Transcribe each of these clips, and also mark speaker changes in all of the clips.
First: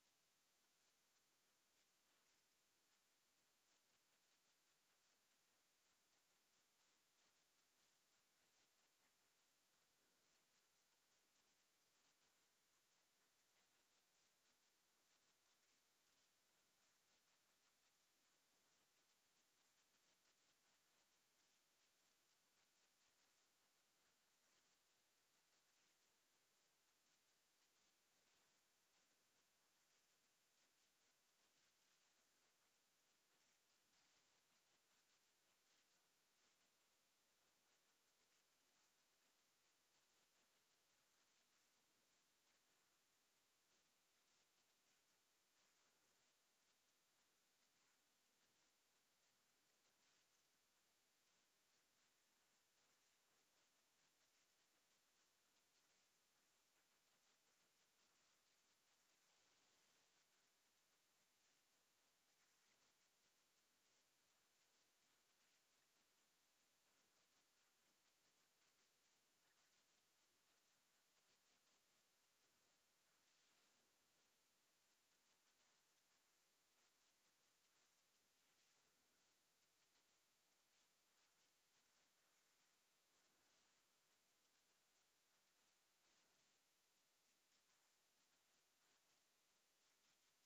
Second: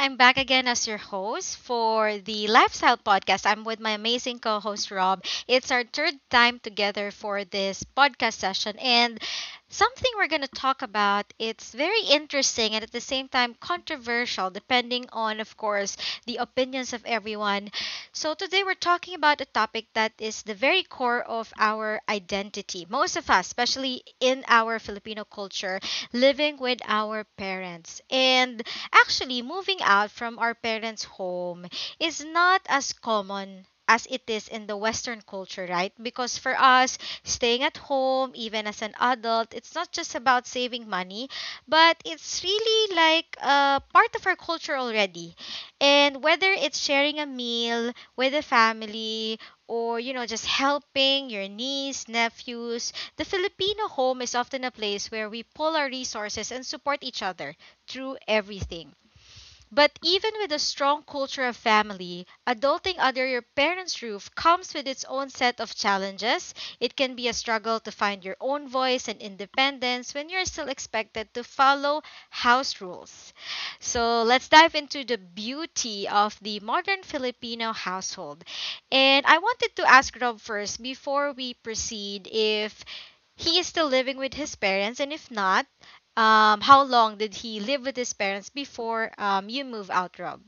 Speaker 1: I'm back again as your host for the Lifestyle Podcast. I'm with my amazing co host, Rob. It's our third time together for this podcast session, and something we're going to talk about it's very interesting and at the same time controversial, depending on, of course, the opinions of everyone. So today we're talking about a topic that is the very core of our identity, most of us, especially in our Filipino culture: living with our parents. And actually, moving out from our parents' home is not as common as it is in the Western culture, right? Because for us, staying at home, even as an adult, it's not just about saving money, but it's really like a part of our culture already. And whether it's sharing a meal with a family, or just helping your niece, nephews, the Filipino home is often a place where we pull our resources and support each other through everything. But even with a strong culture of family, adulting under your parents' roof comes with its own set of challenges. It can be a struggle to find your own voice and independence when you're still expected to follow house rules. So let's dive into the beauty of the modern Filipino household. And I wanted to ask Rob first before we proceed if he is still living with his parents, and if not, how long did he live with his parents before you move out, Rob?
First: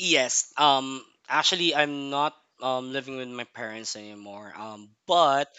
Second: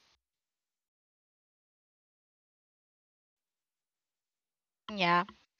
Speaker 2: Yes. Actually, I'm not living with my parents anymore.
Speaker 1: Yeah.
Speaker 2: But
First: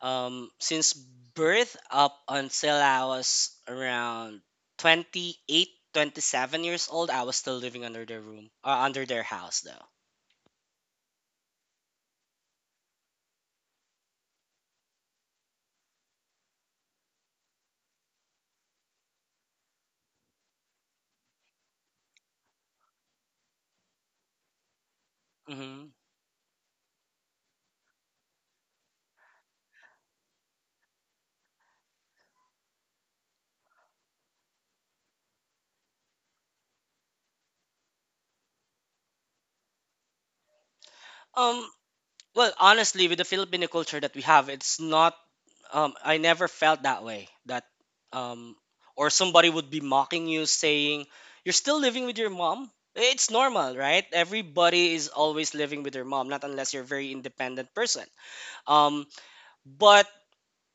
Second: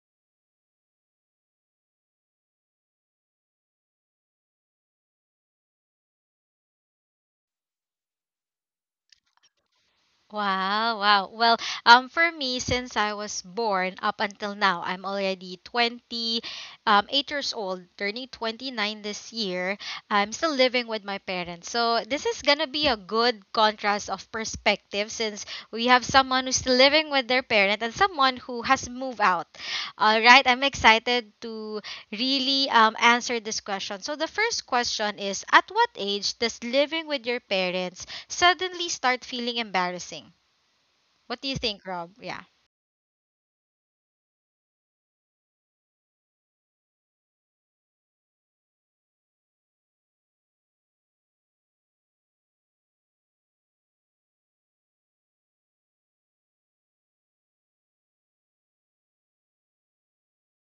Speaker 2: since birth up until I was around 27 years old, I was still living under their room, under their house though.
Speaker 1: Wow, wow. Well, for me, since I was born up until now, I'm already 20, 8 years old, turning 29 this year. I'm still living with my parents. So this is gonna be a good contrast of perspective, since
Speaker 2: Mm-hmm.
Speaker 1: we have someone who's still living with their parent and someone who has moved out. All right, I'm excited to really answer this question. So the first question is, at what age does living with your parents suddenly start feeling embarrassing? What do you
Speaker 2: Um.
Speaker 1: think, Rob? Yeah.
Speaker 2: Well, honestly, with the Filipino culture that we have, it's not. I never felt that way. That, um, or somebody would be mocking you, saying, "You're still living with your mom." It's normal, right? Everybody is always living with their mom, not unless you're a very independent person. Um, but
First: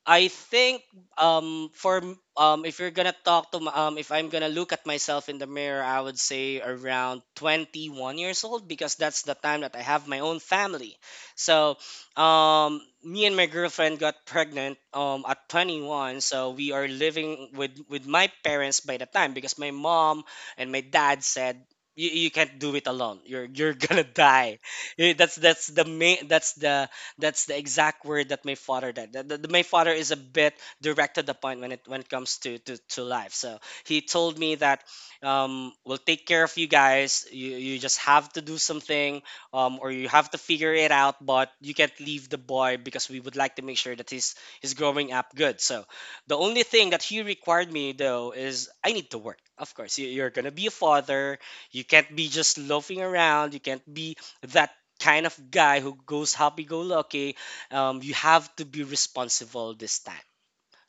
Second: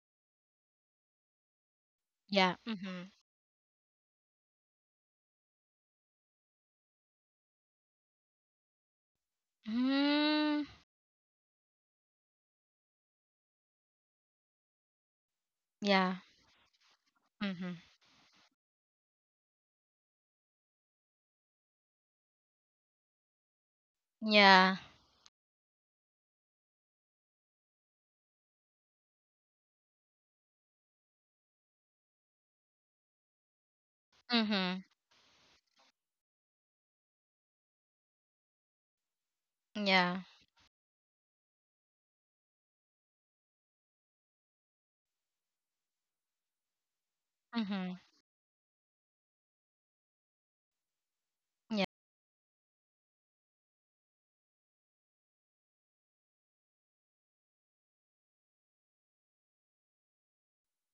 Speaker 2: I think
Speaker 1: Yeah.
Speaker 2: if you're
Speaker 1: Mm-hmm.
Speaker 2: gonna talk to m- if I'm gonna look at myself in the mirror, I would say around 21 years old because that's the time that I have my own
Speaker 1: Mm,
Speaker 2: family. So me and my girlfriend got pregnant at
Speaker 1: yeah.
Speaker 2: 21, so we are living
Speaker 1: Mm-hmm.
Speaker 2: with my parents by the time because my mom and my dad said, You can't do it alone. You're gonna die."
Speaker 1: Yeah.
Speaker 2: That's the main. That's the exact word that my father did. My father is a bit directed upon when it comes to life. So he told me
Speaker 1: Mm-hmm.
Speaker 2: that "We'll take care of you guys. You just have to do something, or you
Speaker 1: Yeah.
Speaker 2: have to figure it out. But you can't leave the boy because we would like to make sure that he's growing up good." So the only thing that he required
Speaker 1: Mm-hmm.
Speaker 2: me though is I need to work. Of course, you're gonna be a father.
Speaker 1: Yeah.
Speaker 2: You can't be just loafing around. You can't be that kind of guy who goes happy go lucky. You have to be responsible this time.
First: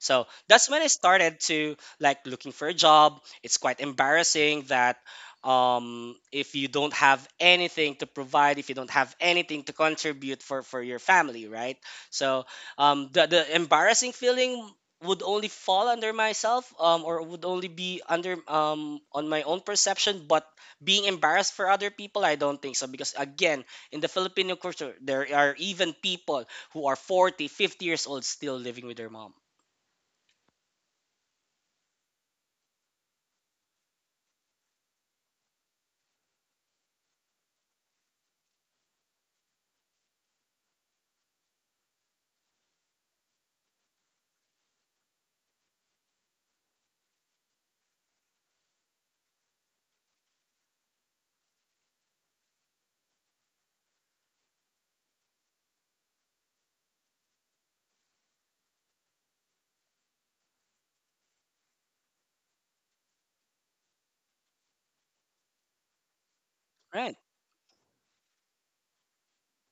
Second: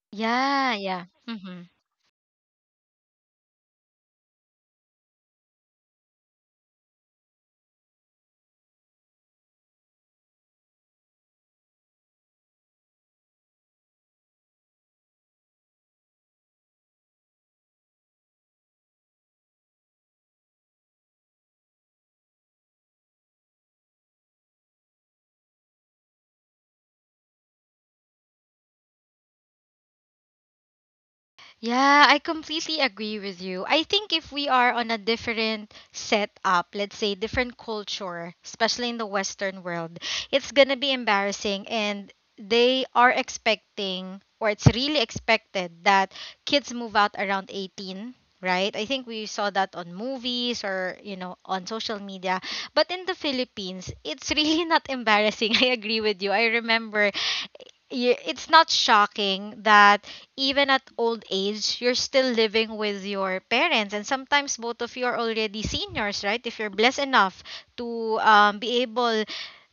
Speaker 2: So that's
Speaker 1: Yeah.
Speaker 2: when I
Speaker 1: Yeah.
Speaker 2: started
Speaker 1: Mm-hmm.
Speaker 2: to like looking for a job. It's quite embarrassing that if you don't have anything to provide, if you don't have anything to contribute for your family, right? So um, the embarrassing feeling would only fall under myself or would only be under on my own perception. But being embarrassed for other people, I don't think so, because again, in the Filipino culture, there are even people who are 40, 50 years old still living with their mom,
Speaker 1: Yeah, I completely agree with you. I think if we are on a different setup, let's say different culture, especially in the Western world, it's gonna be embarrassing, and they are expecting, or it's really expected that kids move out around 18, right? I think we saw that on movies or, on social media. But in the Philippines, it's really not embarrassing. I agree with you. I remember, it's not shocking that even at old age you're still living with your parents, and sometimes both of you are already seniors, right? If you're blessed
Speaker 2: right?
Speaker 1: enough to be able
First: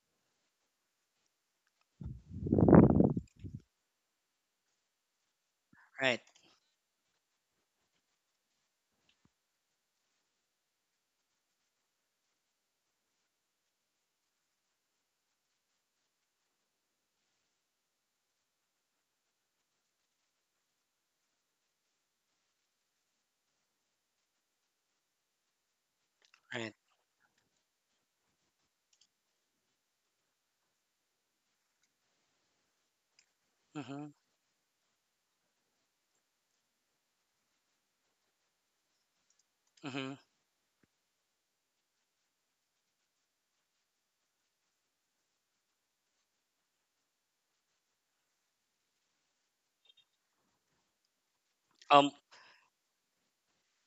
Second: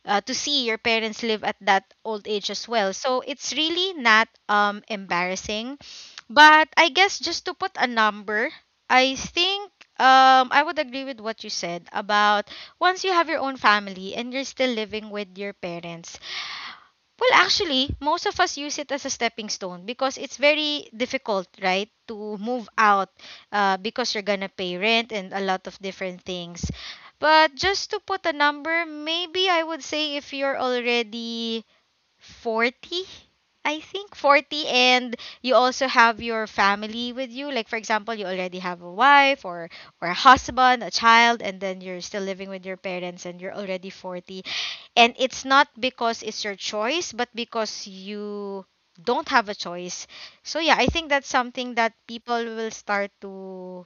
Speaker 1: to see your parents live at that old age as well. So it's really not embarrassing.
Speaker 2: Right,
Speaker 1: But I guess just to put a number, I think I would agree with what you said about once you have your own family and you're still living with your parents. Well, actually, most of us use it as a stepping stone because it's very difficult, right, to move out because you're gonna pay rent and a lot of different things.
Speaker 2: right.
Speaker 1: But just to put a number, maybe I would say if you're already 40. I
Speaker 2: Mhm.
Speaker 1: think 40, and you also have your family with you, like for example you already have a wife or a
Speaker 2: Mhm.
Speaker 1: husband, a child, and then you're still living with your parents and you're already 40, and it's not because it's your choice but because you don't have a choice. So yeah, I think that's something that
Speaker 2: Um
Speaker 1: people will start to,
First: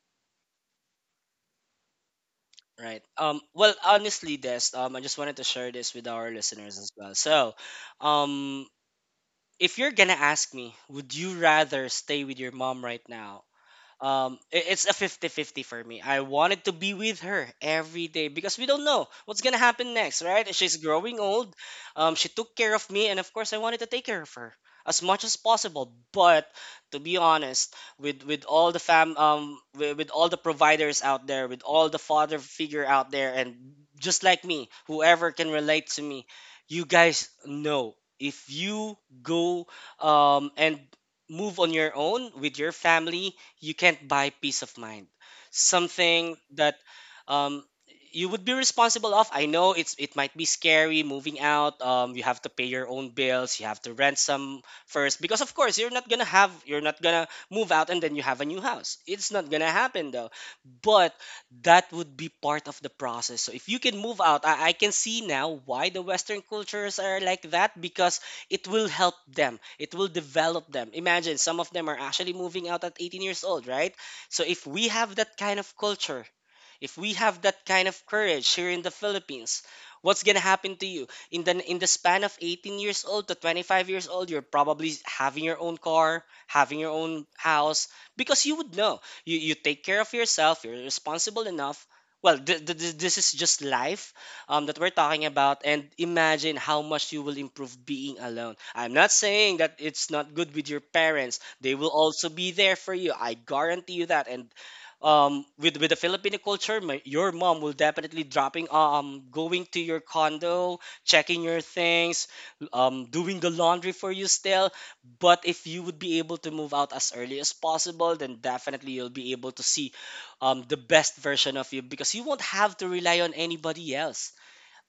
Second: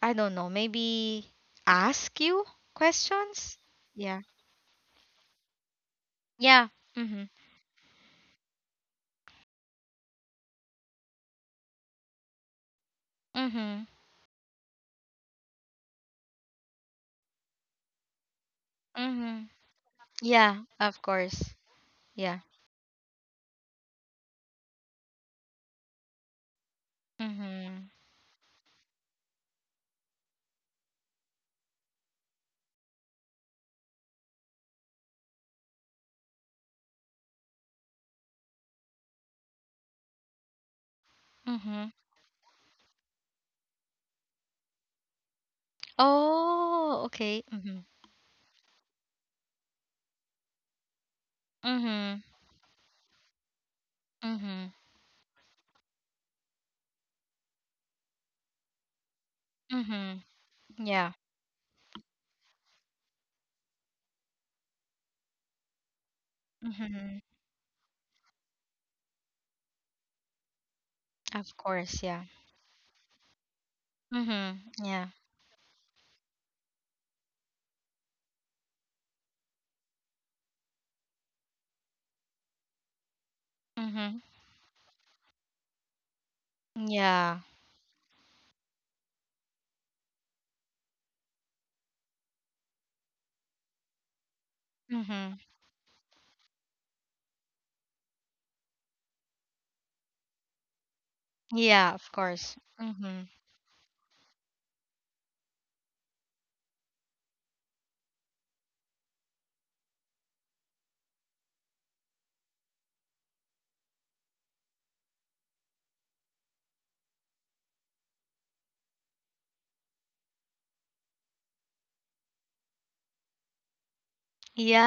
Speaker 1: I don't know, maybe ask you
Speaker 2: right.
Speaker 1: questions.
Speaker 2: Well,
Speaker 1: Yeah.
Speaker 2: honestly, Des, I just wanted to share this with our
Speaker 1: Yeah.
Speaker 2: listeners as well.
Speaker 1: Mhm.
Speaker 2: So, um if you're going to ask me, would you rather stay with your mom right now?
Speaker 1: Mhm.
Speaker 2: It's a 50-50 for me. I wanted to be with her every day because we don't know what's
Speaker 1: Mhm.
Speaker 2: gonna happen next, right?
Speaker 1: Yeah,
Speaker 2: She's
Speaker 1: of
Speaker 2: growing
Speaker 1: course.
Speaker 2: old. She
Speaker 1: Yeah.
Speaker 2: took care of me, and of course I wanted to take care of her as much as possible. But to be honest,
Speaker 1: Mhm.
Speaker 2: with all the providers out there, with all the father figure out there, and just like me, whoever can relate to me, you guys know, if you go and move on
Speaker 1: Mhm.
Speaker 2: your own with your family, you can't buy peace of mind. Something that
Speaker 1: Oh, okay.
Speaker 2: um,
Speaker 1: Mhm.
Speaker 2: you would be responsible of. I know it's it might be scary moving out.
Speaker 1: Mhm.
Speaker 2: You have to pay your own bills. You have to rent some
Speaker 1: Mhm.
Speaker 2: first, because of course you're not gonna have, you're not gonna move out and then you have a new house. It's not gonna happen
Speaker 1: Mhm.
Speaker 2: though.
Speaker 1: Yeah.
Speaker 2: But that would be part of the process. So if you can move out, I can see now why the Western cultures are
Speaker 1: Mhm.
Speaker 2: like that, because it will help them, it will develop them. Imagine,
Speaker 1: Of
Speaker 2: some of them are
Speaker 1: course, yeah.
Speaker 2: actually moving out at 18 years old, right? So
Speaker 1: Mhm.
Speaker 2: if we
Speaker 1: Yeah.
Speaker 2: have that kind of culture, if we have that kind of courage here in the Philippines, what's gonna happen to you in the span of 18 years old to 25 years
Speaker 1: Mhm.
Speaker 2: old? You're probably having your own car, having your own
Speaker 1: Yeah.
Speaker 2: house, because you would know, you take care of yourself. You're responsible enough. Well, this is just life that we're talking
Speaker 1: Mhm.
Speaker 2: about, and imagine how much you will improve being alone. I'm not saying that it's not good with your parents. They will
Speaker 1: Yeah, of
Speaker 2: also be
Speaker 1: course.
Speaker 2: there for you.
Speaker 1: Mhm.
Speaker 2: I guarantee you that. And with the Filipino culture, your mom will definitely dropping going to your condo, checking your things, doing the laundry for you still. But if you would be able to move out as early as possible, then definitely you'll be able to see the best version of you, because you won't have to rely on anybody else,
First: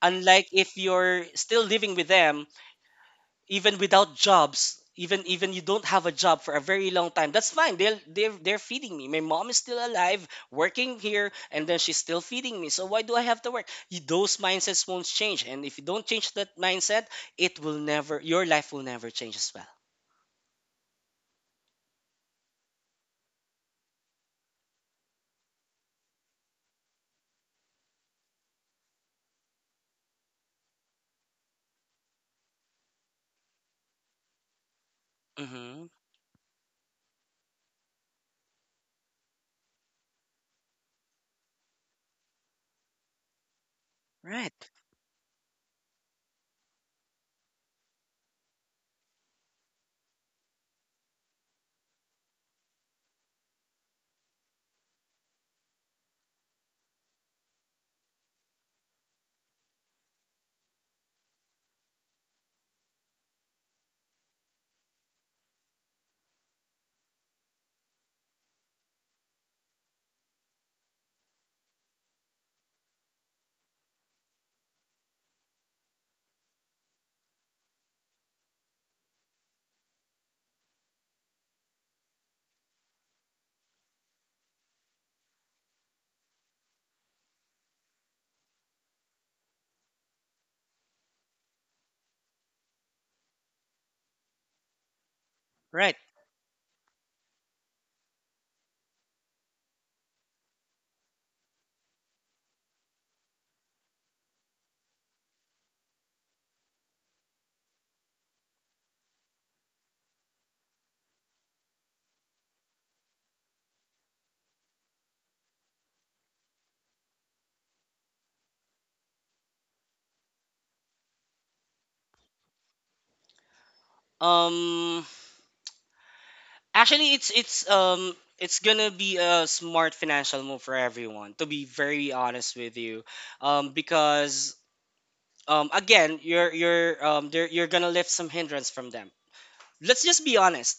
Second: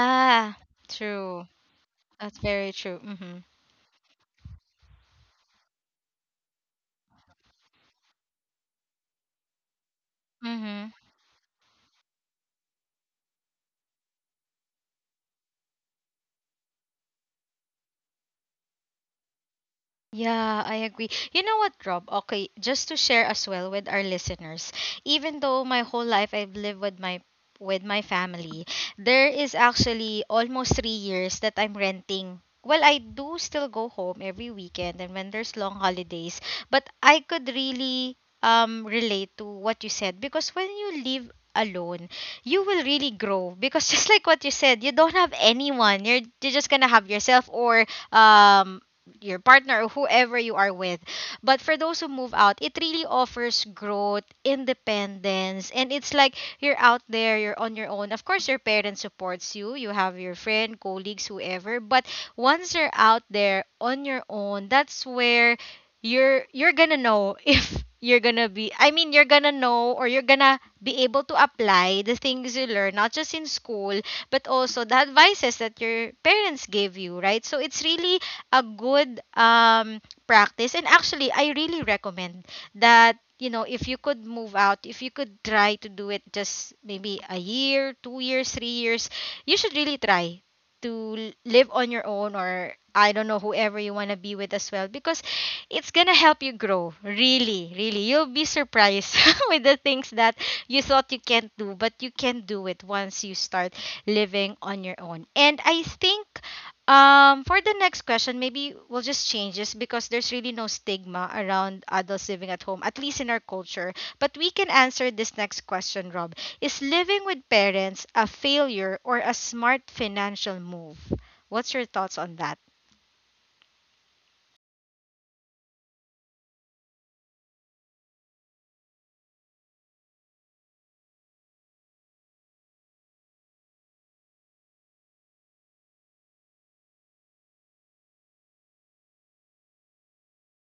Speaker 2: unlike if you're
Speaker 1: True.
Speaker 2: still living with
Speaker 1: That's
Speaker 2: them
Speaker 1: very true. Mhm.
Speaker 2: even without jobs. Even you don't have a job for a very long time, that's fine. They're feeding me. My mom is still alive
Speaker 1: Mhm.
Speaker 2: working here, and then she's still feeding me, so why do I have to work? Those mindsets won't change, and if you don't change that mindset, it will never, your life will never change as well.
Speaker 1: Yeah, I agree. You know what, Rob? Okay, just to share as well with our listeners, even though my whole life I've lived with my, with my family, there is actually almost 3 years that I'm renting. Well, I do still go home every weekend and when there's long
Speaker 2: Hmm
Speaker 1: holidays, but I could really relate to what you said, because when you live alone, you will really grow, because just like what you
Speaker 2: right
Speaker 1: said, you don't have anyone. You're just gonna have yourself or your partner or whoever you are with. But for those who move out, it really offers growth, independence, and it's like you're out there, you're on your own. Of course, your parents supports you. You have your friend, colleagues, whoever. But once you're out there on your own, that's where you're gonna know if you're gonna be, I mean, you're gonna know, or you're gonna be able to apply the things you learn, not just in school but also the advices that your parents gave you, right? So it's really a good practice, and actually I really recommend that, if you could move out, if you could try to do it just maybe a year, 2 years, 3 years, you should really try to live on your own, or I don't know, whoever you want to be with as well, because
Speaker 2: right
Speaker 1: it's gonna help you grow, really, really. You'll be surprised with the things that you thought you can't do, but you can do it once you start living on your own. And I think for the next question, maybe we'll just change this because there's really no stigma around adults living at home, at least in our culture. But we can answer this next question, Rob. Is living with parents a failure or a smart financial move? What's your thoughts on that?
Speaker 2: um actually, it's it's gonna be a smart financial move for everyone. To be very honest with you, because again, you're gonna lift some hindrance from them. Let's just be honest,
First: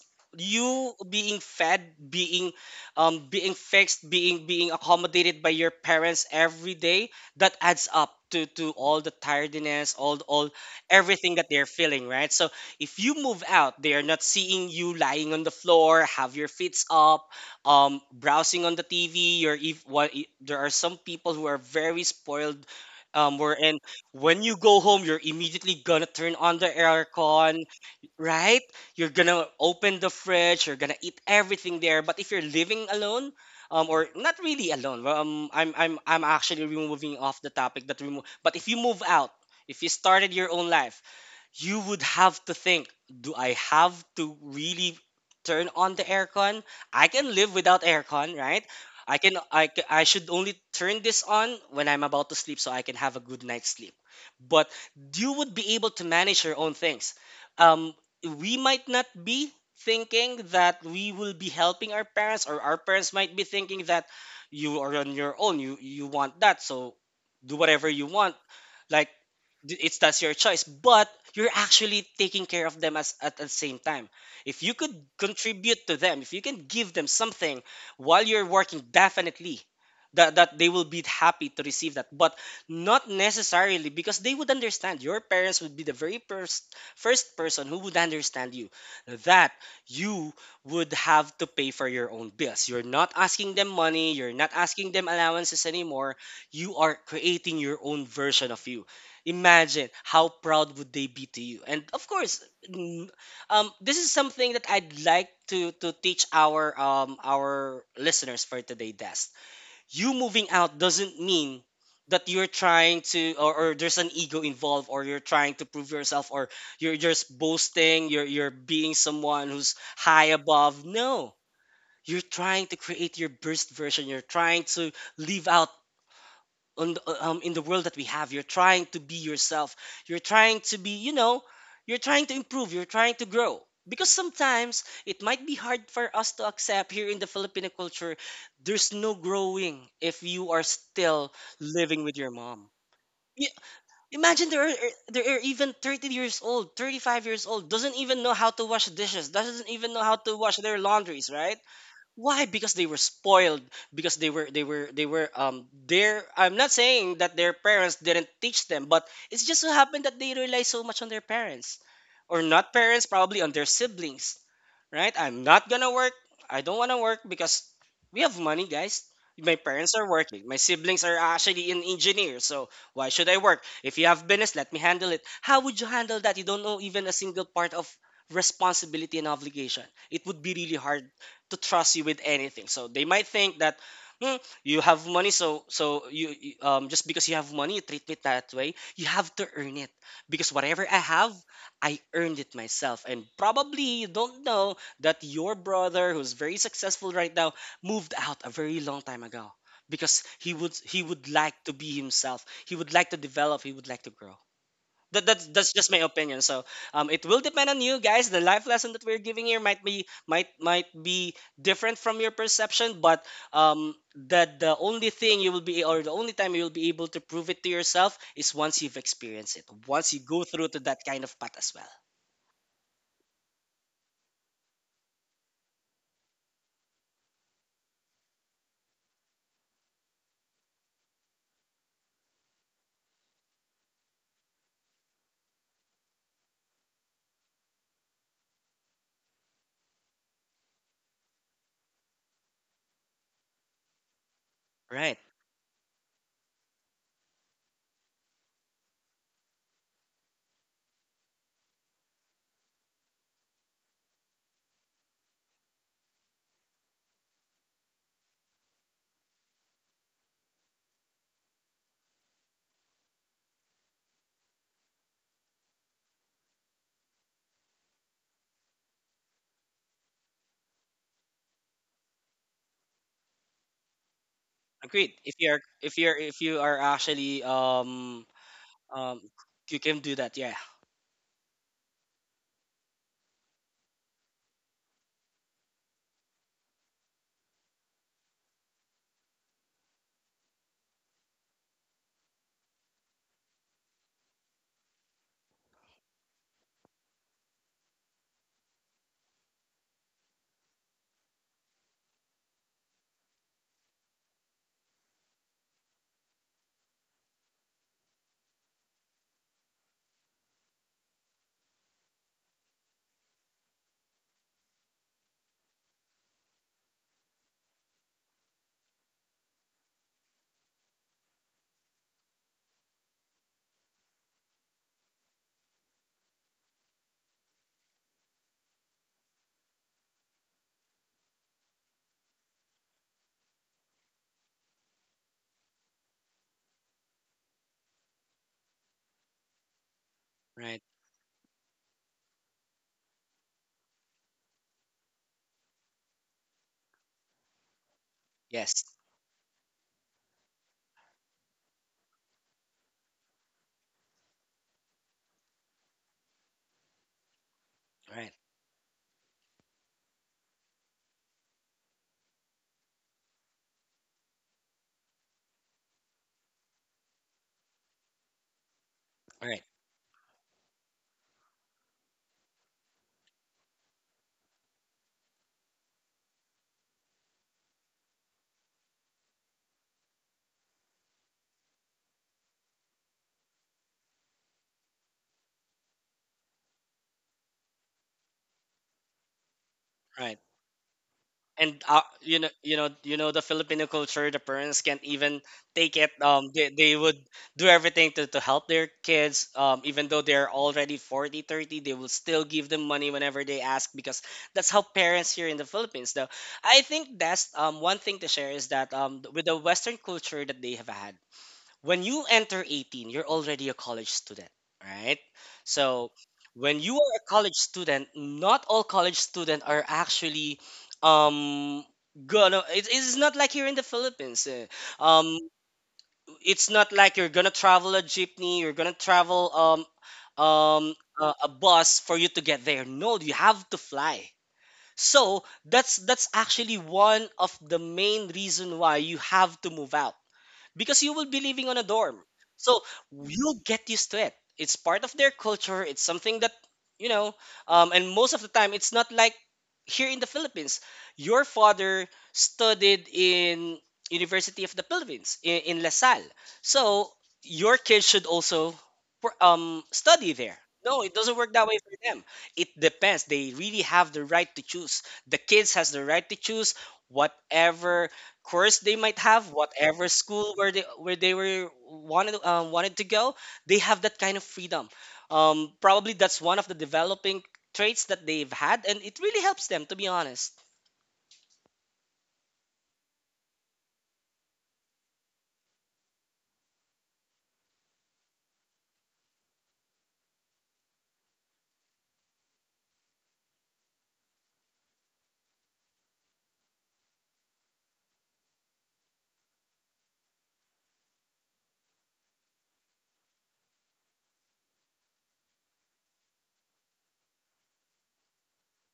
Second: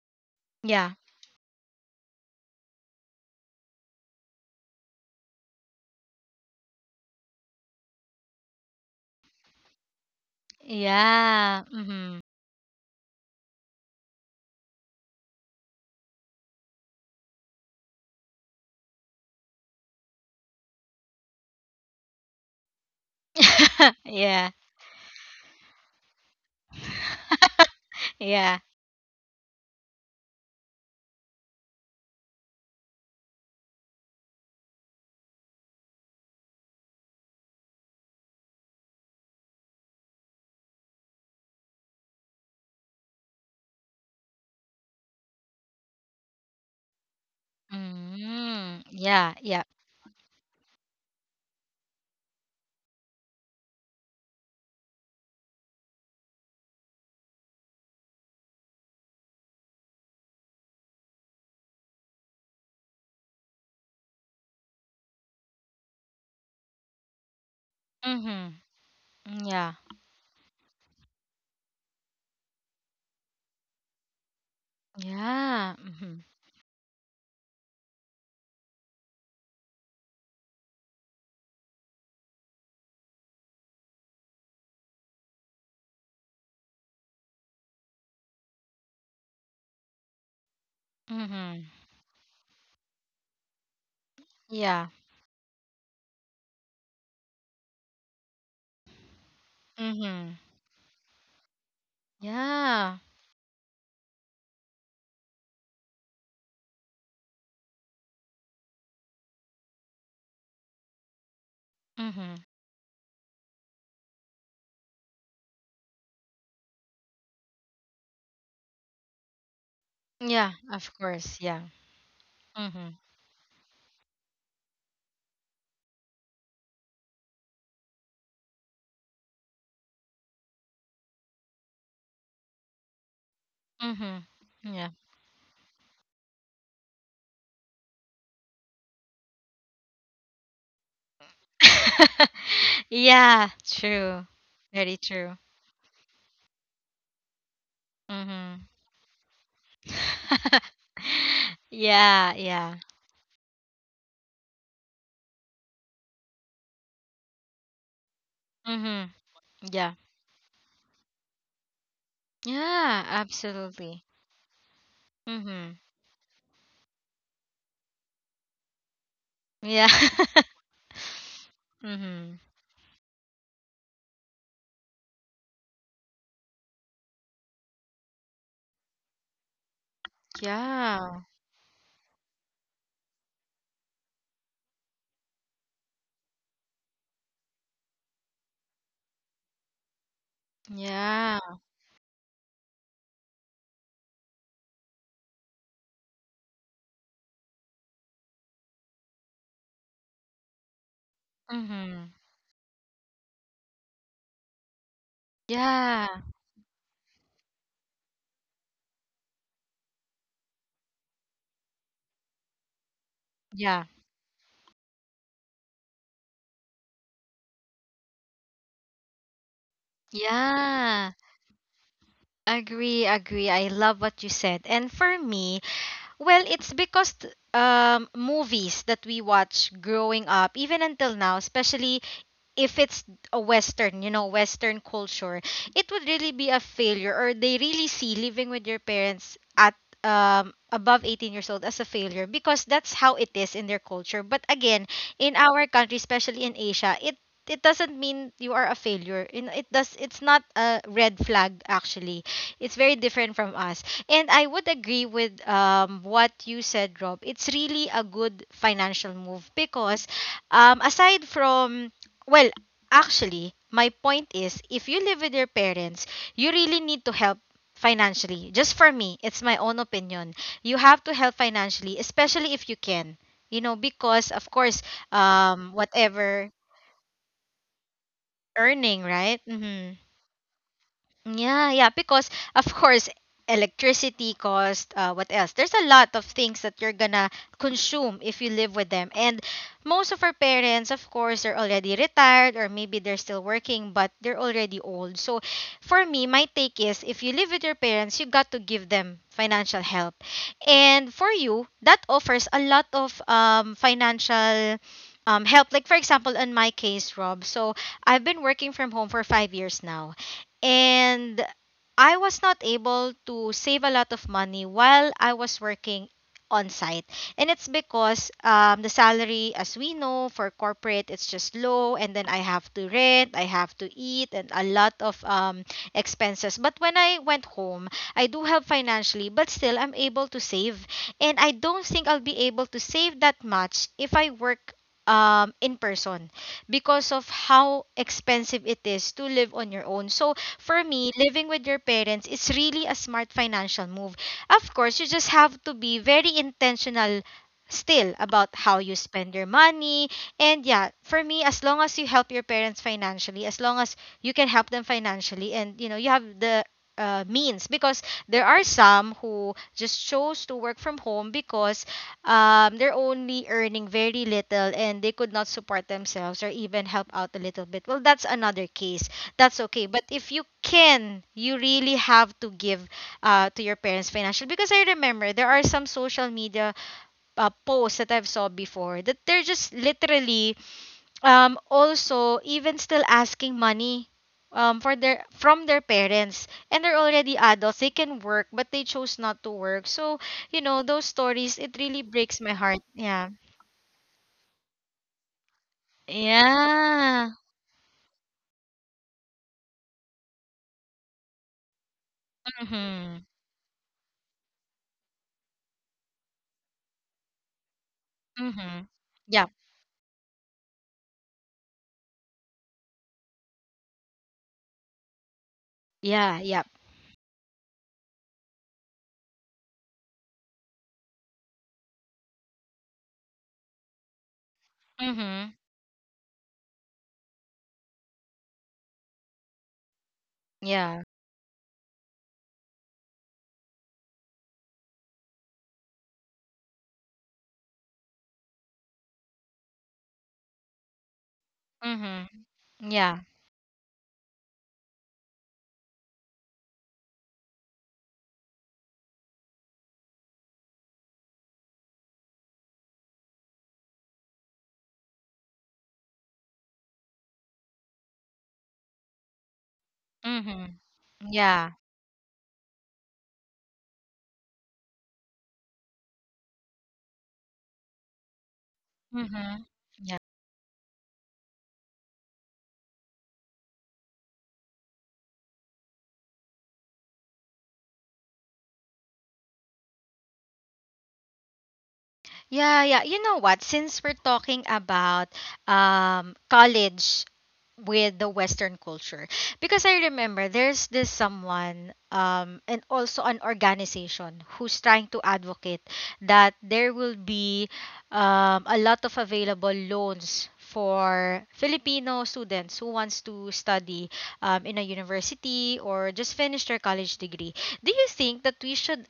Speaker 1: Yeah.
Speaker 2: you being fed, being being fixed, being accommodated by your parents every day, that adds up to all the tiredness, all everything that
Speaker 1: Yeah.
Speaker 2: they're feeling,
Speaker 1: Mm-hmm.
Speaker 2: right? So if you move out, they are not seeing you lying on the floor, have your feet up, browsing on the TV. You're if what e, There are some people who are very spoiled, wherein when
Speaker 1: yeah.
Speaker 2: you go home, you're immediately gonna turn on the aircon,
Speaker 1: yeah.
Speaker 2: right? You're gonna open the fridge, you're gonna eat everything there. But if you're living alone, or not really alone, well, um, I'm actually removing off the topic that remove. But if you move out, if you started your own life, you would have to think, do I have to really turn on the aircon? I can live without aircon, right?
Speaker 1: Mm, yeah. Yeah.
Speaker 2: I should only turn this on when I'm about to sleep, so I can have a good night's sleep. But you would be able to manage your own things. Um, we might not be thinking that we will be helping our parents, or our parents might be thinking that you are on your own, you want that, so do whatever you want.
Speaker 1: Mm-hmm.
Speaker 2: like
Speaker 1: Yeah.
Speaker 2: it's that's your choice, but you're actually taking care of them as at the same time. If you could
Speaker 1: Yeah.
Speaker 2: contribute to
Speaker 1: Mm-hmm.
Speaker 2: them, if you can give them something while you're working, definitely that they will be happy to receive that. But not necessarily, because they would understand. Your parents would be the very first person who would understand you, that you would have to
Speaker 1: Mm-hmm.
Speaker 2: pay for your own bills. You're not asking them money, you're not
Speaker 1: Yeah.
Speaker 2: asking them allowances anymore. You are creating your own version of you. Imagine
Speaker 1: Mm-hmm.
Speaker 2: how proud would they be to you. And of course,
Speaker 1: Yeah.
Speaker 2: mm, this is something that I'd like to teach our listeners for today, Dest. You moving out doesn't mean
Speaker 1: Mm-hmm.
Speaker 2: that you're trying to, or there's an ego involved, or you're trying to prove yourself, or you're just boasting, you're being someone who's high
Speaker 1: Yeah, of
Speaker 2: above.
Speaker 1: course.
Speaker 2: No.
Speaker 1: Yeah.
Speaker 2: You're trying to
Speaker 1: Mm-hmm.
Speaker 2: create your best version. You're trying to live out on the, in the world that we have. You're trying to be yourself, you're trying to be, you know, you're trying to improve, you're trying to grow, because
Speaker 1: Mm-hmm. Yeah.
Speaker 2: sometimes it might be hard for us to accept, here in the Filipino culture there's no growing if you are still living with your mom.
Speaker 1: yeah,
Speaker 2: Y-
Speaker 1: true.
Speaker 2: Imagine,
Speaker 1: Very true.
Speaker 2: they're even 30 years old, 35 years old, doesn't even know how
Speaker 1: Mm-hmm.
Speaker 2: to wash dishes, doesn't even know how to wash their laundries, right?
Speaker 1: yeah,
Speaker 2: Why?
Speaker 1: yeah.
Speaker 2: Because they were spoiled. Because they were they were their I'm not saying that their parents didn't teach them,
Speaker 1: Mm-hmm.
Speaker 2: but it's just so
Speaker 1: Yeah.
Speaker 2: happened that they rely so much on their parents. Or not
Speaker 1: Yeah,
Speaker 2: parents, probably on their
Speaker 1: absolutely.
Speaker 2: siblings, right? "I'm
Speaker 1: Mm-hmm.
Speaker 2: not gonna work. I don't wanna work because we have money, guys. My
Speaker 1: Yeah.
Speaker 2: parents are working. My siblings are actually in
Speaker 1: mm-hmm.
Speaker 2: engineers, so why should I work? If you have business, let me handle it." How would you handle that? You don't know even a single part of responsibility and obligation. It would be really
Speaker 1: Yeah.
Speaker 2: hard to trust you with anything. So they might think that, "Hmm, you have money, so just because you have money, you treat me that way. You have to earn it because whatever I
Speaker 1: Yeah.
Speaker 2: have, I earned it myself. And probably you don't know that your brother, who's very successful right now, moved out a very long time ago because he would like to be
Speaker 1: Mm-hmm.
Speaker 2: himself. He would like to develop. He would like to grow. That's just my
Speaker 1: Yeah.
Speaker 2: opinion. So it will depend on you guys. The life lesson that we're giving here might be different from your perception, but
Speaker 1: Yeah.
Speaker 2: um, that the only thing you will be or the only time you will be able to prove it to yourself is once you've experienced it, once you go through to that
Speaker 1: Yeah.
Speaker 2: kind of path as well.
Speaker 1: Agree, agree. I love what you said. And for me, well, it's because, movies that we watch growing up, even until now, especially if it's a Western, Western culture, it would really be a failure, or they really see living with your parents at above 18 years old as a failure, because that's how it is in their culture. But again,
Speaker 2: Right.
Speaker 1: in our country, especially in Asia, it doesn't mean you are a failure, you know, it does, it's not a red flag, actually. It's very different from us. And I would agree with what you said, Rob. It's really a good financial move because aside from, well, actually, my point is if you live with your parents, you really need to help financially. Just for me, it's my own opinion. You have to help financially, especially if you can. You know, because of course,
Speaker 2: Agreed. If you're if you're if
Speaker 1: whatever
Speaker 2: you are actually
Speaker 1: earning,
Speaker 2: um
Speaker 1: right?
Speaker 2: you
Speaker 1: Mm-hmm.
Speaker 2: can do that. Yeah.
Speaker 1: Yeah, yeah, because of course electricity cost, what else, there's a lot of things that you're gonna consume if you live with them. And most of our parents of course are already retired, or maybe they're still working but they're already old. So for me, my take is if you live with your parents, you got to give them financial help. And for you, that offers a lot of financial help. Like for example in my case, Rob, so I've been working from home for 5 years now, and I was not able to save a lot of money while I was working on site. And it's because the salary, as we know, for corporate, it's just low. And then I have to rent, I have to eat, and a lot of expenses. But when I went home, I do help financially, but still I'm able to save. And I don't think I'll be able to save that much if I work in person, because of how expensive it is to live on your own. So for
Speaker 2: Right.
Speaker 1: me, living with your parents is really a smart financial move. Of course, you just have to be very intentional still about how you
Speaker 2: Yes.
Speaker 1: spend your money. And yeah, for me, as long as you help your parents financially, as long as you can help them financially, and you know, you have the means, because there
Speaker 2: Right.
Speaker 1: are some who just chose to work from home because they're only earning very little and they could not support themselves or even help out a little bit. Well, that's another case, that's
Speaker 2: Right.
Speaker 1: okay, but if you can, you really have to give, to your parents financial, because I remember there are some social media posts that I've saw before, that they're just literally, also even still asking money, for their from their parents. And they're already adults, they can work but they chose not to work, so
Speaker 2: Right.
Speaker 1: you know those stories, it
Speaker 2: And
Speaker 1: really breaks
Speaker 2: you
Speaker 1: my
Speaker 2: know
Speaker 1: heart.
Speaker 2: you know you
Speaker 1: Yeah,
Speaker 2: know the Filipino culture, the parents can't even take it, they
Speaker 1: yeah.
Speaker 2: would do everything to help their kids, um, even though they're already 40, 30, they will still give them
Speaker 1: Mm-hmm.
Speaker 2: money whenever they ask, because that's how parents here in the Philippines though. I think that's one thing to share is
Speaker 1: Mm-hmm.
Speaker 2: that
Speaker 1: Yeah,
Speaker 2: with the western culture that they have had, when you enter 18, you're already a college student, right? So
Speaker 1: yeah, yeah.
Speaker 2: when you are a college student, not all college students are actually um it's not like you're in the Philippines, eh. um
Speaker 1: Mm-hmm.
Speaker 2: it's not like you're gonna travel a jeepney. You're gonna travel
Speaker 1: Yeah.
Speaker 2: um a bus for you to get there. No, you have to fly. So that's actually one of the main reason why you have to move out, because you will be living on a
Speaker 1: Mhm.
Speaker 2: dorm. So
Speaker 1: Yeah.
Speaker 2: you'll get used to it. It's part of their culture. It's something that, you know. And most of the time, it's not like here in the Philippines. Your father studied in University of the Philippines, in La Salle, so your kids should also study there.
Speaker 1: Mhm.
Speaker 2: No, it doesn't work
Speaker 1: Yeah.
Speaker 2: that way for them. It depends. They really have the right to choose. The kids has the right to choose whatever course they might have,
Speaker 1: Mhm.
Speaker 2: whatever school where they were wanted wanted to go. They have that kind of freedom. Probably that's one of the developing traits that they've had, and it really helps them, to be honest.
Speaker 1: Yeah, yeah. You know what? Since we're talking about college with the Western culture, because I remember there's this someone, and also an organization who's trying to advocate that there will be, a lot of available loans for Filipino students who wants to study in a university or just finish their college degree. Do you think that we should,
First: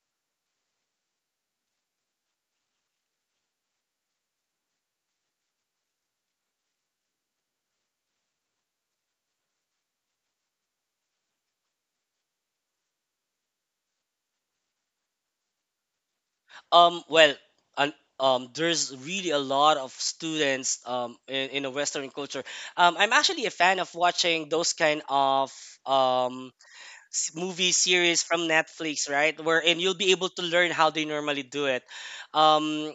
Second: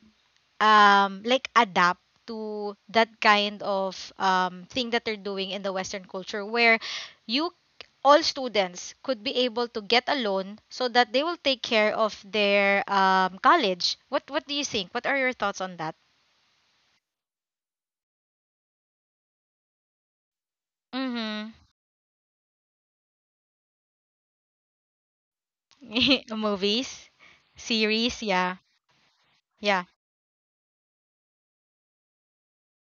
Speaker 1: like, adapt to that kind of thing that they're doing in the Western culture, where you all students could be able to get a loan so that they will take care of their college? What do you think? What are your thoughts on that?
Speaker 2: um, well un- there's really a lot of students um, in,
Speaker 1: Mhm.
Speaker 2: in a western culture. I'm actually a fan of watching those kind of um,
Speaker 1: Movies.
Speaker 2: movie
Speaker 1: Series,
Speaker 2: series from
Speaker 1: yeah.
Speaker 2: Netflix, right? Wherein
Speaker 1: Yeah.
Speaker 2: you'll be able to learn how they normally do it. Um,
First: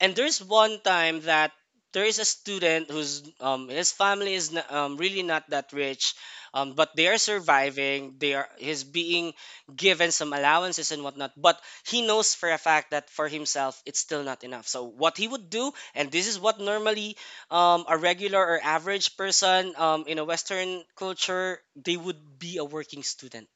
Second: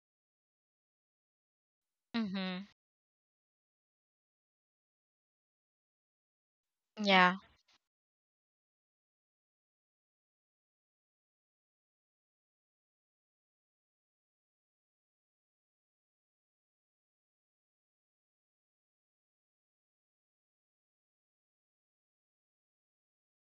Speaker 2: and there's one time that there is a
Speaker 1: Mhm.
Speaker 2: student whose his family is really not that rich, but they are
Speaker 1: Yeah,
Speaker 2: surviving. They are He's being given some allowances and whatnot, but he knows for a fact that for himself it's still not enough. So what he would do, and this is what normally a regular or average person in a Western culture, they would be a working student.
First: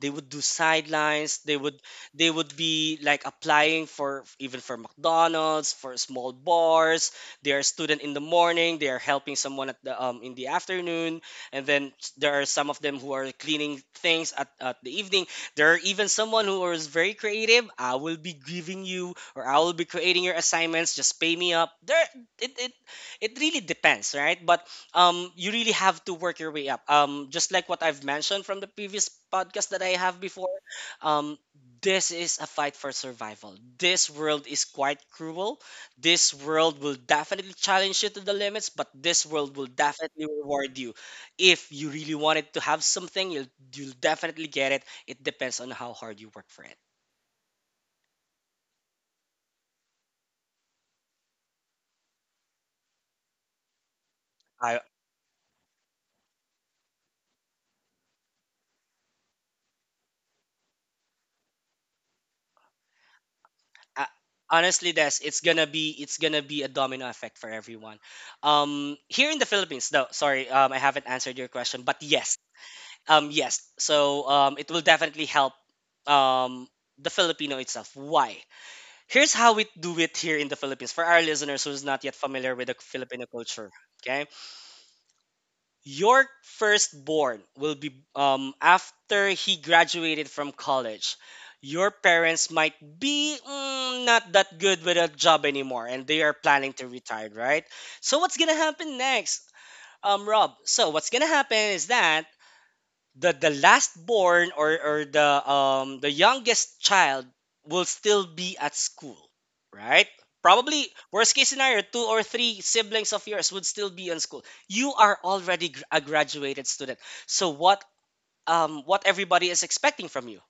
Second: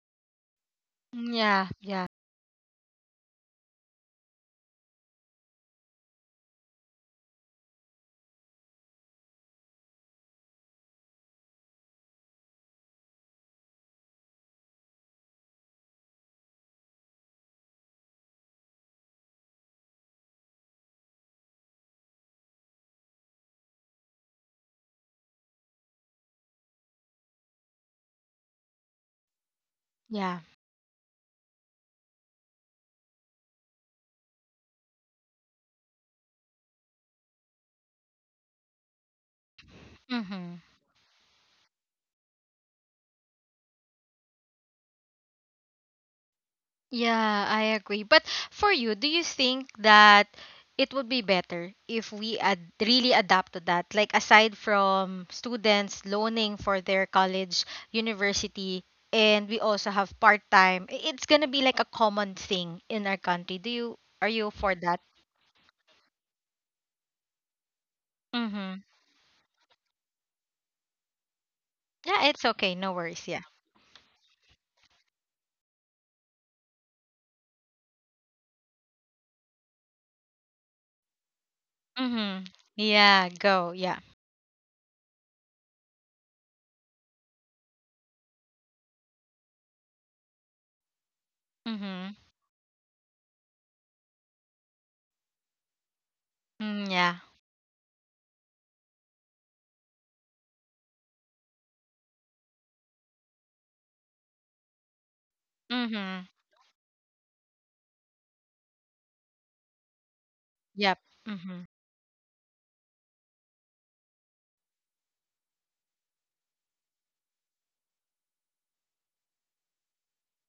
Speaker 2: They would do sidelines.
Speaker 1: yeah, yeah,
Speaker 2: They would be like applying for even for McDonald's, for small bars. They are student in the morning. They are helping someone at the in the afternoon, and then there are some of them who are cleaning things at the evening. There are even someone who is very creative. I will be giving you, or I will be creating your assignments. Just pay me up. There, it it it really depends, right? But you really have to work your way up, just like what I've mentioned from the previous podcast that I have
Speaker 1: yeah.
Speaker 2: before. um this is a fight for survival. This world is quite cruel. This world will definitely challenge you to the limits, but this world will definitely
Speaker 1: Mhm.
Speaker 2: reward you. If you really wanted to have something, you'll definitely get it. It depends on how hard you work for it.
Speaker 1: Yeah, I agree. But for you, do you think that it would be better if we really adapt to that? Like, aside
Speaker 2: I
Speaker 1: from students loaning for their college, university, and we also have part-time, it's gonna be like a common thing in our country. Do you
Speaker 2: uh,
Speaker 1: Are you for
Speaker 2: Honestly,
Speaker 1: that?
Speaker 2: Des, it's gonna be a domino effect for everyone,
Speaker 1: Mm-hmm.
Speaker 2: here in the Philippines. No, sorry, I haven't answered your question, but
Speaker 1: Yeah,
Speaker 2: yes,
Speaker 1: it's okay. No worries. Yeah.
Speaker 2: it will definitely help um the Filipino itself. Why? Here's how we do it here in the Philippines for our listeners who's not yet
Speaker 1: Mm-hmm.
Speaker 2: familiar with the Filipino
Speaker 1: Yeah,
Speaker 2: culture.
Speaker 1: go. Yeah.
Speaker 2: Okay. Your firstborn will be, um, after he graduated from college. Your
Speaker 1: Mm-hmm.
Speaker 2: parents might be, not that good with a job anymore, and they are planning to
Speaker 1: Mm, yeah.
Speaker 2: retire, right? So what's gonna happen next, Rob? So what's gonna happen is that the last born, or the
Speaker 1: Mm-hmm.
Speaker 2: youngest child will still be at school, right? Probably
Speaker 1: Yep.
Speaker 2: worst case
Speaker 1: Mm-hmm.
Speaker 2: scenario, two or three siblings of yours would still be in school. You are already a graduated student. So what, what everybody is expecting from you,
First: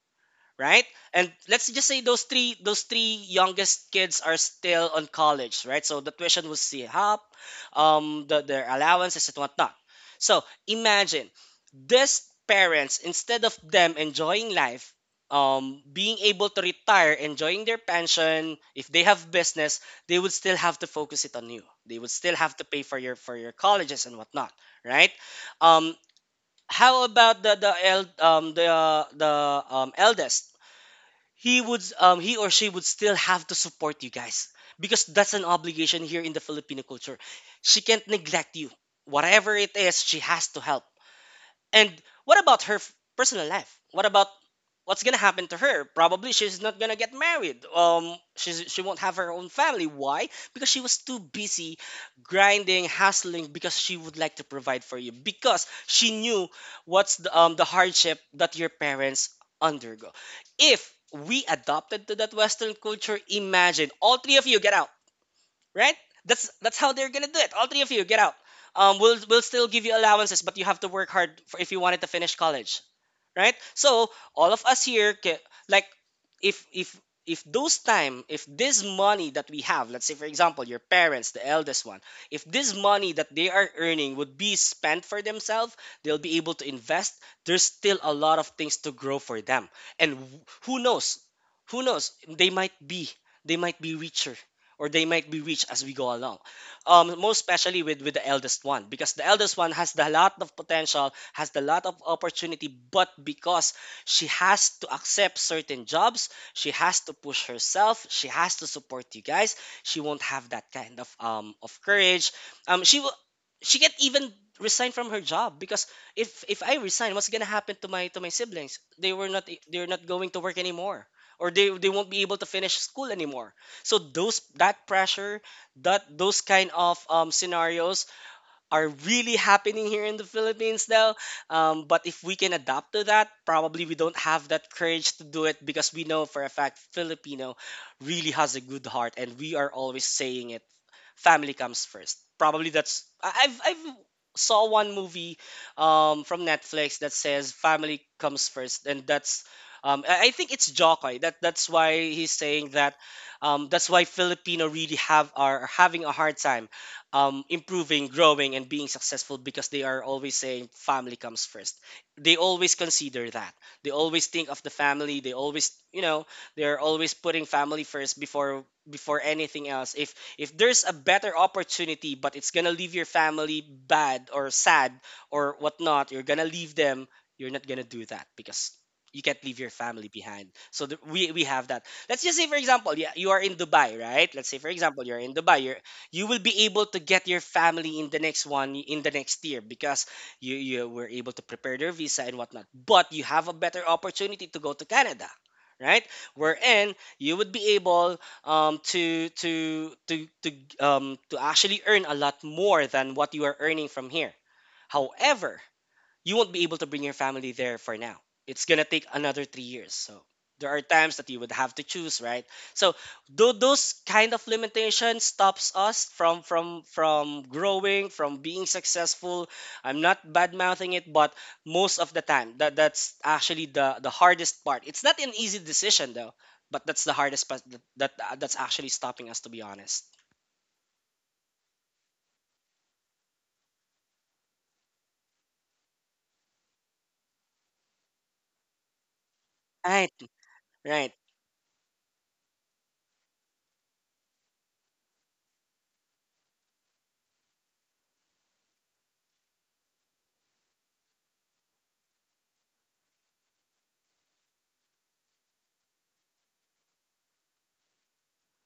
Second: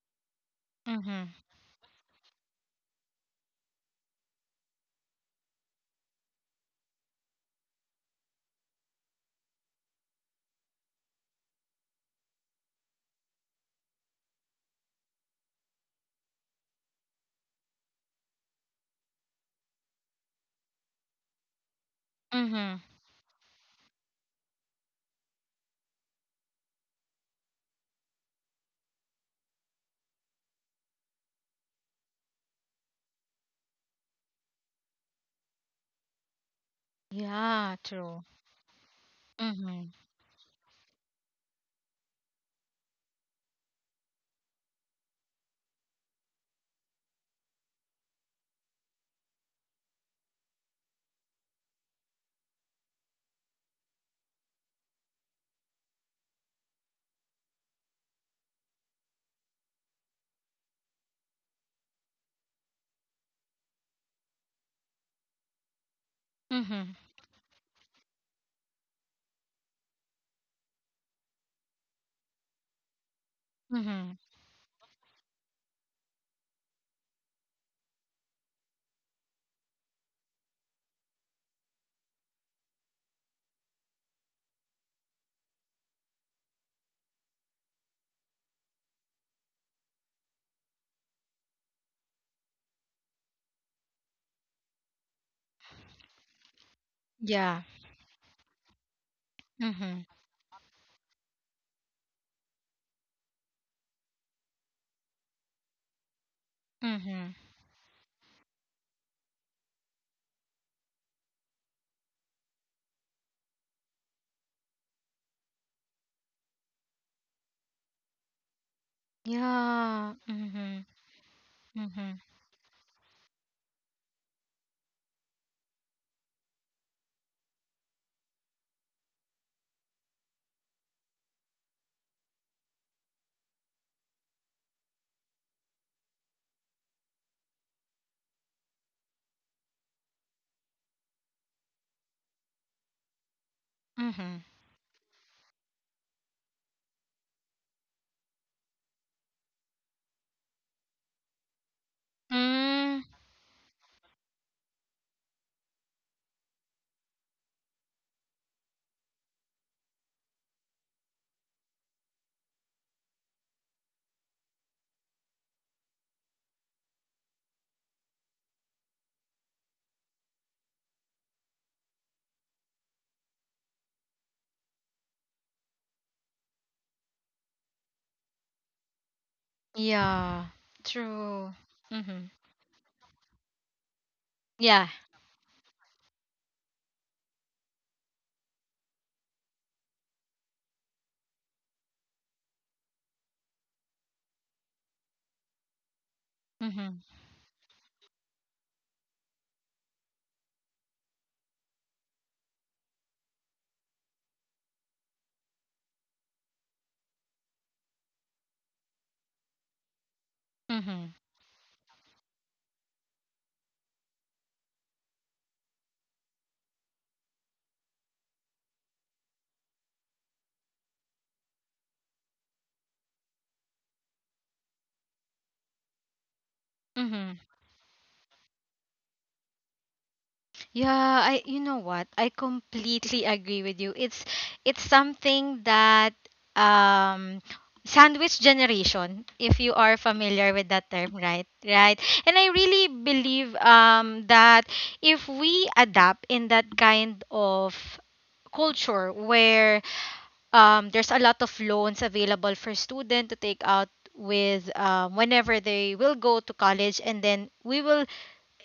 Speaker 2: right? And
Speaker 1: Mm-hmm.
Speaker 2: let's just say those three, those three youngest kids are still on college, right? So the tuition will see up, the, their allowances and whatnot. So imagine this parents, instead of them enjoying life, being able to retire, enjoying their pension, if they have business, they would still have to focus it on you. They would still have to
Speaker 1: Mm-hmm.
Speaker 2: pay for your colleges and whatnot, right? Um, how about the el- the eldest? He would, he or she would still have to support you guys, because that's an obligation here in the Filipino culture.
Speaker 1: Yeah,
Speaker 2: She can't
Speaker 1: true.
Speaker 2: neglect you. Whatever it
Speaker 1: Mm-hmm.
Speaker 2: is, she has to help. And what about her personal life? What about, what's gonna happen to her? Probably she's not gonna get married. She won't have her own family. Why? Because she was too busy grinding, hustling, because she would like to provide for you. Because she knew what's the hardship that your parents undergo. If we adopted to that Western culture, imagine all three of you get out, right? That's how
Speaker 1: Mhm.
Speaker 2: they're gonna do it. All three of you get out. We'll still give you allowances, but you have to work hard for if you wanted to finish college, right? So
Speaker 1: Mhm.
Speaker 2: all of us here, like, if if if those time, if this money that we have, let's say for example, your parents, the eldest one, if this money that they are earning would be spent for themselves, they'll be able to invest. There's still a lot of things to grow for them, and who knows, they might be, they might be richer. Or they might be rich as we go along, most
Speaker 1: Yeah.
Speaker 2: especially with the eldest one, because the eldest one has
Speaker 1: Mhm.
Speaker 2: the lot of potential, has a lot of opportunity, but because she has to accept certain jobs, she has to
Speaker 1: Mhm.
Speaker 2: push herself, she has to support you guys. She won't have that kind of courage. She will. She can't even resign from her job, because if I resign, what's gonna happen to my, to my siblings? They're not
Speaker 1: Yeah.
Speaker 2: going to work
Speaker 1: Mhm.
Speaker 2: anymore, or they won't be
Speaker 1: Mhm.
Speaker 2: able to finish school anymore. So those that pressure, that those kind of scenarios are really happening here in the Philippines though. But if we can adapt to that, probably we don't have that courage to do it, because we know for a fact Filipino really has a good heart, and we are always saying it, family comes first. Probably that's, I've
Speaker 1: Mhm.
Speaker 2: saw one movie from Netflix that says family comes first, and that's, I think it's Jokoy. That that's why he's saying that.
Speaker 1: Mm.
Speaker 2: That's why Filipino really have, are having a hard time improving, growing, and being successful, because they are always saying family comes first. They always consider that. They always think of the family. They always, you know, they're always putting family first before, anything else. If there's a better opportunity, but it's gonna leave your family bad or sad or whatnot, you're gonna leave them. You're not gonna do that because you can't leave your family
Speaker 1: Yeah.
Speaker 2: behind. So the, we
Speaker 1: True.
Speaker 2: have that. Let's
Speaker 1: Mhm.
Speaker 2: just say, for example, yeah, you are in Dubai, right? Let's say, for
Speaker 1: Yeah.
Speaker 2: example, you're in Dubai. You will be able to get your family in the next one, in the next year, because you were able to prepare their visa and whatnot. But you have a better opportunity to go to Canada, right?
Speaker 1: Mhm.
Speaker 2: Wherein you would be able um, to to to to to actually earn a lot more than what you are earning from here. However, you won't be able to bring your family there for now. It's gonna take another 3 years. So there are
Speaker 1: Mhm.
Speaker 2: times that you would have to choose, right? So, though those kind of limitations stops us from, from growing, from being successful. I'm not bad mouthing it, but most of the time that, that's actually the hardest part. It's not an easy decision though, but that's the
Speaker 1: Mhm.
Speaker 2: hardest part that, that, that's actually stopping us, to be honest.
Speaker 1: Yeah, I you know what? I completely agree with you. It's something that, um sandwich generation, if you are
Speaker 2: Right,
Speaker 1: familiar with that
Speaker 2: right,
Speaker 1: term, right? Right? And I really believe that if we adapt in that kind of culture where, there's a lot of loans available for student to take out with, whenever they will go to college, and then we will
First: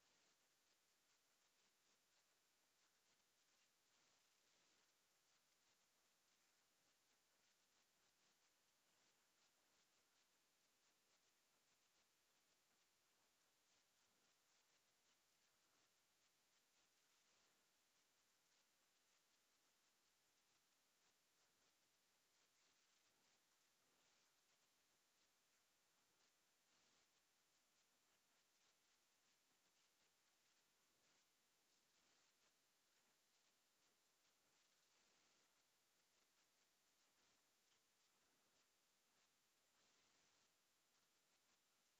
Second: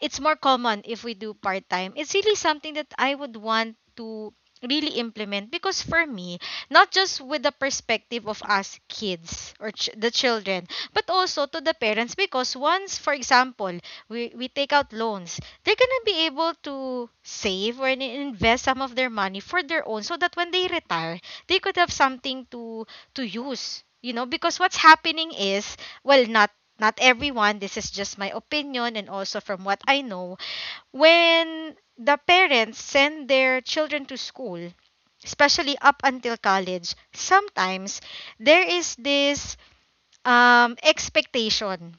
Speaker 1: it's more common if we do part time. It's really something that I would want to really implement because for me, not just with the perspective of us kids or the children, but also to the parents, because once, for example, we take out loans, they're gonna be able to save or invest some of their money for their own, so that when they retire, they could have something to use. You know, because what's happening is, well, not everyone, this is just my opinion and also from what I know, when the parents send their children to school, especially up until college, sometimes there is this, expectation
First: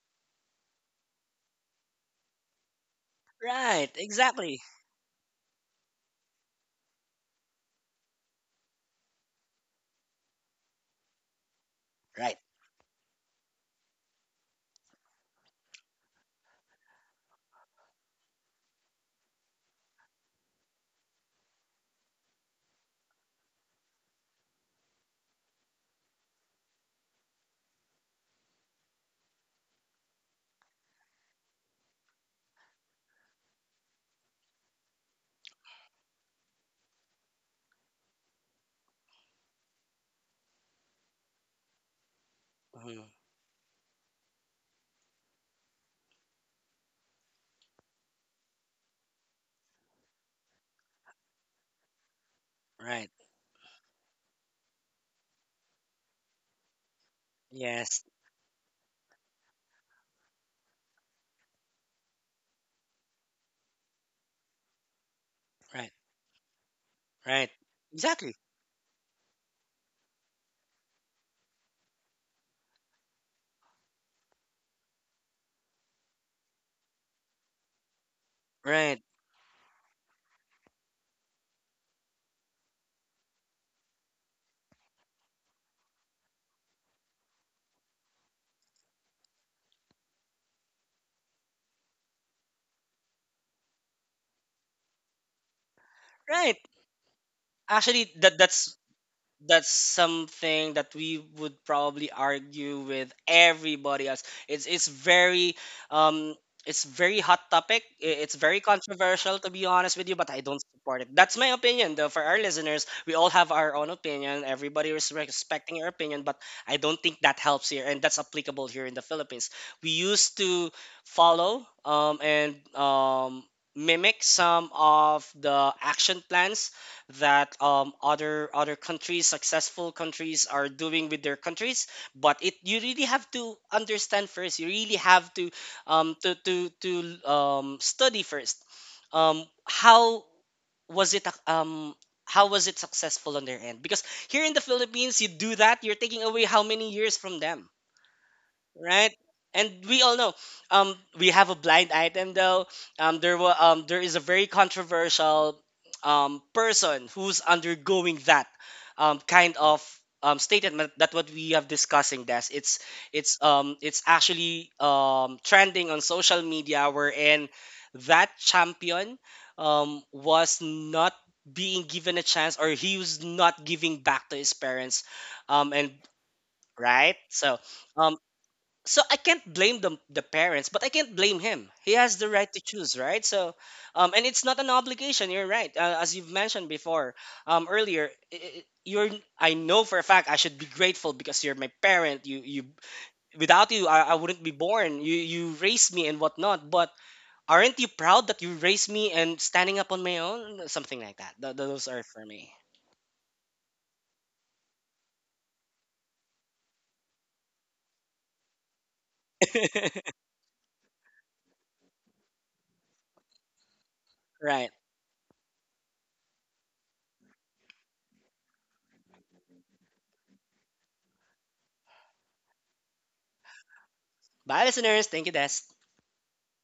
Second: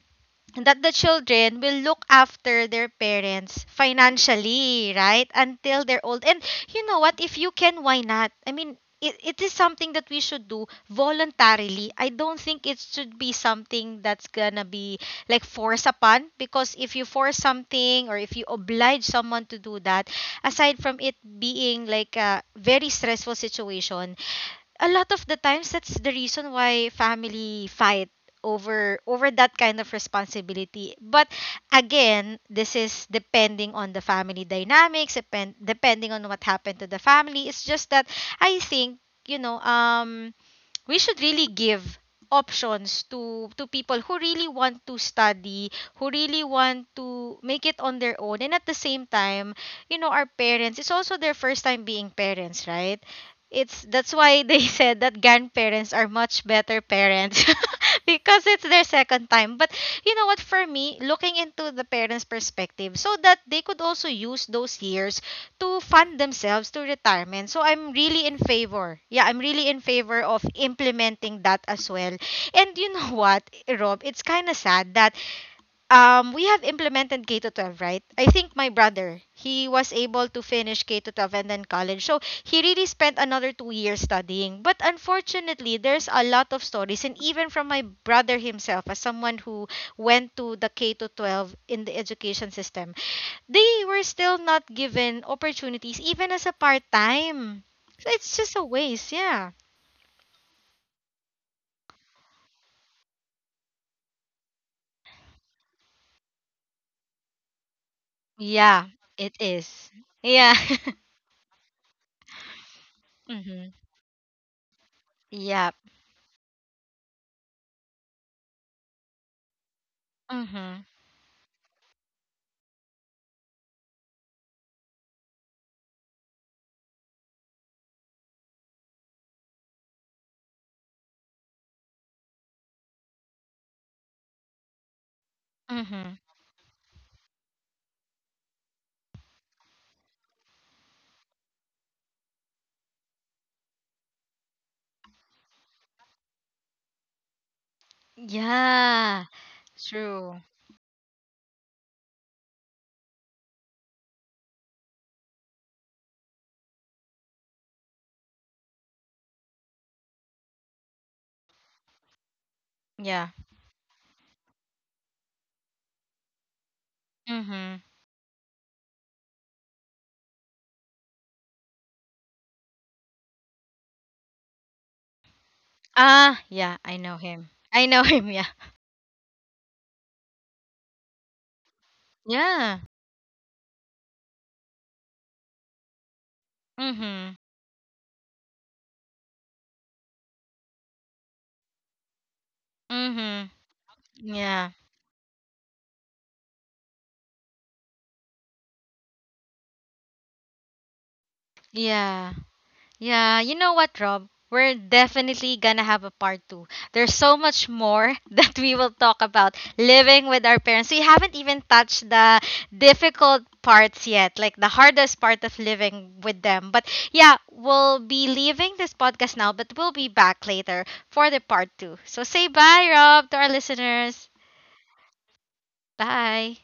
Speaker 1: that the children will look after their parents
Speaker 2: right, exactly.
Speaker 1: financially, right? Until they're old. And you know what? If you can, why not? I mean, it is something that we should do voluntarily. I
Speaker 2: Right,
Speaker 1: don't think it should be something that's gonna be like forced upon, because if you force something or if you oblige someone to do that, aside from it being like a very stressful situation, a lot of the times that's the reason why family fight over that kind of responsibility. But again, this is depending on the family dynamics, depending on what happened to the family. It's just that I think, you know, we should really give
Speaker 2: Mhm,
Speaker 1: options to people who really want to study, who really want to make it on their own. And at the same time, you know, our parents, it's also their first time being parents, right?
Speaker 2: right.
Speaker 1: It's That's why they said that grandparents are much better parents
Speaker 2: Yes,
Speaker 1: because it's their second time. But you know what, for me, looking into the parents' perspective, so that they could also use those years to
Speaker 2: right.
Speaker 1: fund themselves to
Speaker 2: Right.
Speaker 1: retirement. So I'm really
Speaker 2: Exactly.
Speaker 1: in favor. Yeah, I'm really in favor of implementing that as well. And you know what, Rob, it's kind of sad that we have implemented K to 12, right? I think my
Speaker 2: Right.
Speaker 1: brother, he was able to finish K to 12 and then college, so he really spent another 2 years studying. But unfortunately, there's a lot of stories, and even from my brother himself, as someone who went to the K to 12 in the education system, they were still not given opportunities even as a
Speaker 2: Right.
Speaker 1: part time. So
Speaker 2: Actually,
Speaker 1: it's
Speaker 2: that
Speaker 1: just a
Speaker 2: that's
Speaker 1: waste, yeah.
Speaker 2: that's something that we would probably argue with everybody else. It's very, um it's very hot topic. It's very
Speaker 1: Yeah, it
Speaker 2: controversial, to be
Speaker 1: is.
Speaker 2: honest with you, but I
Speaker 1: Yeah.
Speaker 2: don't support it. That's my opinion though, for our listeners. We all have
Speaker 1: Mhm.
Speaker 2: our own opinion. Everybody is
Speaker 1: Yep.
Speaker 2: respecting your opinion, but I don't think that helps here, and that's applicable here in the Philippines. We used to
Speaker 1: Mhm.
Speaker 2: follow and mimic some of the action plans that other, other countries, successful countries are doing with their countries, but it, you really have to understand first, you really have to um,
Speaker 1: Mhm.
Speaker 2: to to to study first, um, how was it how was it successful on their end, because here in the Philippines you do that, you're taking away how many years from them, right?
Speaker 1: Yeah.
Speaker 2: And we all know,
Speaker 1: True.
Speaker 2: we have a blind item though. There is a very controversial person who's undergoing that kind of statement that what we have discussing this. It's
Speaker 1: Yeah.
Speaker 2: it's it's actually trending on social media wherein
Speaker 1: Mhm.
Speaker 2: that champion was not being given a chance, or he was not giving back to his parents and,
Speaker 1: Ah, yeah, I
Speaker 2: right,
Speaker 1: know him.
Speaker 2: so
Speaker 1: I know
Speaker 2: um
Speaker 1: him, yeah.
Speaker 2: I can't blame the parents, but I can't blame him. He has the right to
Speaker 1: Yeah.
Speaker 2: choose, right? So, and it's not an obligation. You're right, as you've mentioned before,
Speaker 1: Mhm.
Speaker 2: earlier. You're, I know for a fact I should be grateful because you're my parent. You,
Speaker 1: Mhm.
Speaker 2: without you, I wouldn't be
Speaker 1: Yeah.
Speaker 2: born. You raised me and whatnot. But aren't you proud that you raised me and standing up on my own? Something like that. Those are for
Speaker 1: Yeah.
Speaker 2: me.
Speaker 1: Yeah, you know what, Rob? We're definitely gonna have a part two. There's so much more that we will talk about living with our parents. We haven't even touched the difficult parts yet, like the
Speaker 2: Right.
Speaker 1: hardest part of living with them. But yeah, we'll be leaving this podcast now, but we'll be back later for the part two. So say bye, Rob, to our listeners.
Speaker 2: Bye, listeners. Thank you, Des.
Speaker 1: Bye.